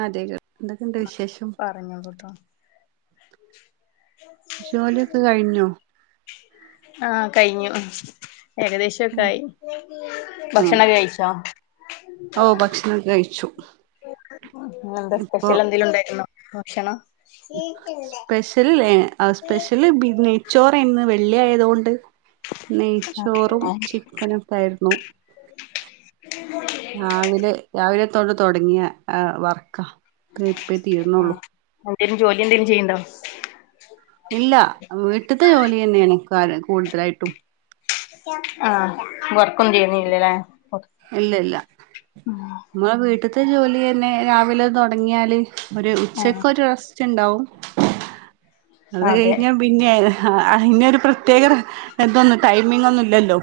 ആഹ് അതേ എന്തൊക്കെണ്ട് വിശേഷം പറഞ്ഞോളു ട്ടോ ജോലിയൊക്കെ കഴിഞ്ഞോ ആഹ് കഴിഞ്ഞു ഏകദേശോക്കാ ആയി ഉം ഭക്ഷണൊക്കെ കഴിച്ചോ ഓ ഭക്ഷണൊക്കെ കഴിച്ചു ഇന്ന് എന്താ ഇപ്പൊ സ്പെഷ്യൽ എന്തേലും ഉണ്ടായിറ്റുണ്ടോ ഭക്ഷണം സ്പെഷ്യൽ ലെ നെയച്ചോറ ഇന്ന് വെള്ളി ആയതുകൊണ്ട്. നെയ്ച്ചോറും ചിക്കനൊക്കെ ആയിരുന്നു. രാവിലെ തോട്ട് തുടങ്ങിയ വർക്ക ഇപ്പേ തീർന്നള്ളൂ. ആഹ് എന്തേലും ജോലി എന്തേലും ചെയിണ്ടോ? ഇല്ല വീട്ട്ത്തെ ജോലിയന്നെണ് കൂടുതലായിട്ടും. ആഹ് വർക്കൊന്നും ചെയ്യുനില്ലലെ? ഇല്ല ഇല്ല നമ്മളെ വീട്ട്ത്തെ ജോലിയന്നെ രാവിലെ തുടങ്ങിയാല് ഒരു ആഹ് ഉച്ചക്കൊ ഒരു റസ്റ്റ് ണ്ടാവും. അത് അതെ കഴിഞ്ഞ പിന്നെ ആയിലെ അയിനൊരു പ്രത്യേക ഇതൊന്നും ടൈമിങ് ഒന്നുംല്ലല്ലോ.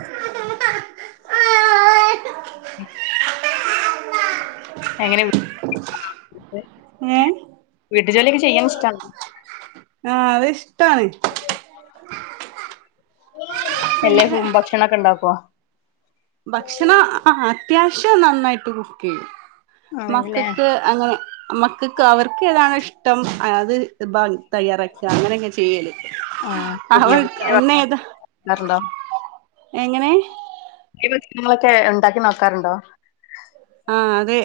എങ്ങനെ ഏഹ് വീട്ട് ജോലിയൊക്കെ ചെയ്യാനിഷ്ടാണ്. ആഹ് അത് ഇഷ്ടാണ് എല്ലേ പിന്നെ ഭക്ഷണൊക്കെ ഉണ്ടാക്കോ? ഭക്ഷണം അത്യാവശ്യം നന്നായിട്ട് കുക്ക് യ്യും ആണ്ല്ലേ മക്കക്ക് അങ്ങനെ മക്കക്ക് അവർക്ക് ഏതാണോ ഇഷ്ടം അത് തയ്യാറാക്കി അങ്ങനെയൊക്കെ ചെയ്യല് അവർ ഇന്ന് ഏതാ ഇന്നർണ്ടോ എങ്ങനെ ഈ ങ്ങളൊക്കെ ഉണ്ടാക്കി നോക്കാറുണ്ടോ ആഹ് അതെ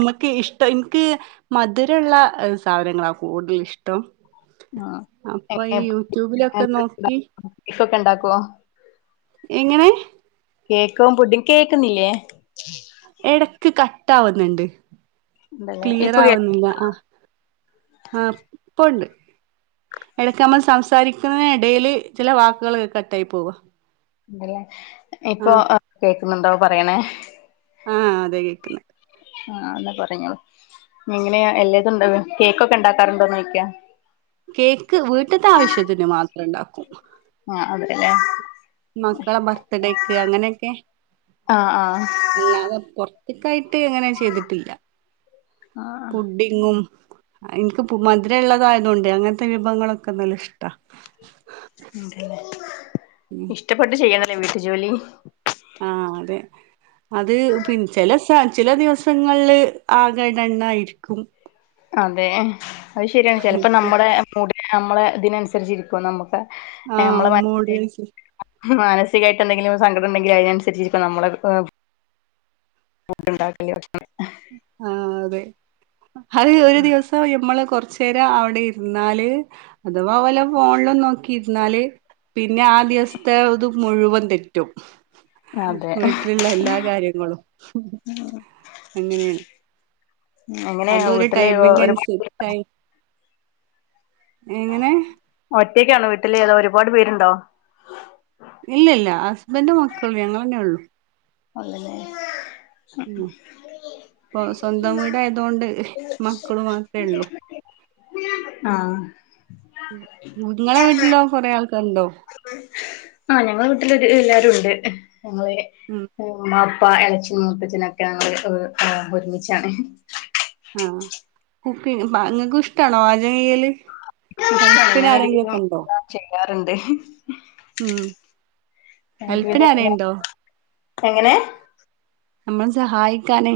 മ്മക്ക് ഇൻക് ഇഷ്ടം ഇൻക് മധുരള്ള സാധനങ്ങളാ കൂടുതൽ ഇഷ്ട്ടം അപ്പൊ ഈ ആഹ് യൂട്യൂബിലൊക്കെ നോക്കി ഇഫ് ഒക്കെ ണ്ടാക്കോ എങ്ങനെ കേക്കും പുഡിങ്ങും കേക്കുന്നില്ലേ ഇടക്ക് കട്ടാവുന്നുണ്ട് ഉണ്ടല്ലേ ക്ലിയർ ഇപ്പൊ കേ ആവുന്നില്ല ആഹ് ആഹ് പ്പോണ്ട് എടക്ക് നമ്മൾ സംസാരിക്കുന്നതിന് ടെല് ചല വാക്കുകൾ കട്ടായി പോവ ഉണ്ടല്ലേ ഇപ്പൊ കേക്കുന്നുണ്ടോ പറയണേ ആഹ് അതെ കേക്കുന്ന് ആഹ് എന്നാ പറഞ്ഞോ ഇങ്ങനെയ എല്ലാരുണ്ടോ കേക്കൊക്കെ ഉണ്ടാക്കാറുണ്ടോ ചോയ്ക്ക കേക്ക് വീട്ടിത്തെ ആവശ്യത്തിന് മാത്രം ഉണ്ടാക്കും ആഹ് അതെലെ മക്കടെ ബർത്ത്ഡേക്ക് അങ്ങനെയൊക്കെ ആഹ് ആഹ് അല്ലാതെ പോറത്തേക്കായിട്ട് അങ്ങനെ ചെയ്തിട്ടില്ല പുഡിങ് ങ്ങും എനിക്ക് മധുരം ഉള്ളതായത് കൊണ്ടേ അങ്ങനത്തെ വിഭവങ്ങളൊക്കെ നല്ല ഇഷ്ടാ ഉം ഉം ഇഷ്ടപെട്ട് ചെയണോലെ വീട്ട് ജോലി ആഹ് അതെ അത് പിന്നെ ചില ദിവസ ചില ദിവസങ്ങളില്ല് ആകെ ഡണ്ണായിരിക്കും അതെ അത് ശരിയാണ് ചിലപ്പോ നമ്മടെ മൂഡിന് നമ്മളെ ഇതിനനുസരിച്ചിരിക്കും നമുക്ക് ആഹ് മൂഡിനനുസരി മാനസികായിട്ട് എന്തെങ്കിലും സങ്കടം ഉണ്ടെങ്കിലും അതിനനുസരിച്ച് ഇപ്പോ നമ്മെടെ ഫുഡ് ഇണ്ടാക്കല് ആഹ് അതെ അത് ഒരു ദിവസം ഇപ്പോൾ നമ്മൾ കുറച്ച് നേരം അവിടെ ഇരുന്നാല് അഥവാ വെല്ലോം ഫോണില് നോക്കിയിരുന്നാല് പിന്നെ ആ ദിവസത്തെ ഇത് മുഴുവൻ തെറ്റും ഭക്ഷണം അതെ വീട്ടിലുള്ള എല്ലാ കാര്യങ്ങളും അങ്ങനെയാണ് എങ്ങനെ അതൊരു വീട്ടില് ടൈമിങ് അനുസരിച്ച് ഒരുപാട് സെറ്റായി എങ്ങനെ ഒറ്റയ്ക്കാണോ വീട്ടിൽ അതോ ഒരുപാട് പേരുണ്ടോ ഇല്ല ഇല്ല ഹസ്ബൻഡ് മക്കൾ ഞങ്ങൾ തന്നെ ഉള്ളു ഒള്ളല്ലേ ഉം ഇപ്പൊ സ്വന്തം വീടായതുണ്ട് മക്കള് മാത്രേ ഉള്ളൂ ആഹ് നിങ്ങളെ വീട്ടിലോ കൊറെ ആൾക്കാർ ഉണ്ടോ ആഹ് ഞങ്ങടെ വീട്ടില്ല് ഒര് എല്ലരുും ഉണ്ട് ഞങ്ങടെ ഉം ബാപ്പ ഇളയാച്ചൻ മൂത്തച്ഛനൊക്കെ ഞങ്ങള് ഒരുമിച്ചാണ് ആഹ് കുക്കിങ് നിങ്ങക്കും ഇഷ്ടാണോ പാചകം ചെയല്ല് ഇഷ്ടാണ് ഹെൽപ്പിന് ഞാനൊരുവിധം ആരെങ്കിലുമൊക്കെ ഉണ്ടോ എല്ലാം ചെയ്യാറുണ്ട് ഉം ഹെൽപ്പിന് ആരെണ്ടോ എങ്ങനെ നമ്മൾ സഹായിക്കാന്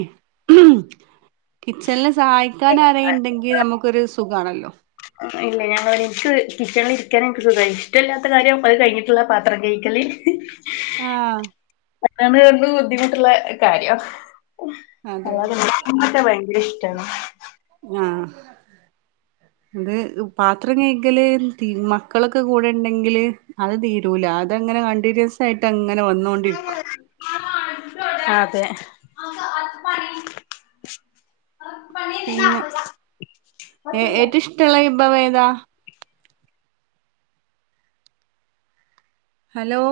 കിച്ചണില് സഹായിക്കാൻ അരുണ്ടെങ്കിൽ നമുക്കൊരു സുഖമാണല്ലോ ഇല്ല ഞാന് എനിക്ക് കിച്ചണിൽ ഇരിക്കാന് ഒക്കെ സുഖമാഎനിക്ക് ഇഷ്ടമില്ലാത്ത കാര്യം അത് കഴിഞ്ഞട്ടുള്ള പത്ര പത്രം കഴുകല്ല് ആഹ് പാത്രം കഴുകല് ബുദ്ധിമുട്ടുള്ള കാര്യം അതെ അല്ലാതെന്താ മീൻ വെട്ടാൻ ഭയങ്കര ഇഷ്ടമാണ് ആഹ് ഇത് പാത്രം കഴുകല്ല് മക്കളൊക്കെ കൂടെ ഉണ്ടെങ്കില് അത് തീരു കിട്ടൂല അതങ്ങനെ കണ്ടിന്യൂസ്സ് ആയിട്ട് അങ്ങനെ വന്നൊണ്ടിരിക്കും അതെ പിന്നെ [unintelligible] ട്ട്ള്ള ഇമ്പമേത ഹലോ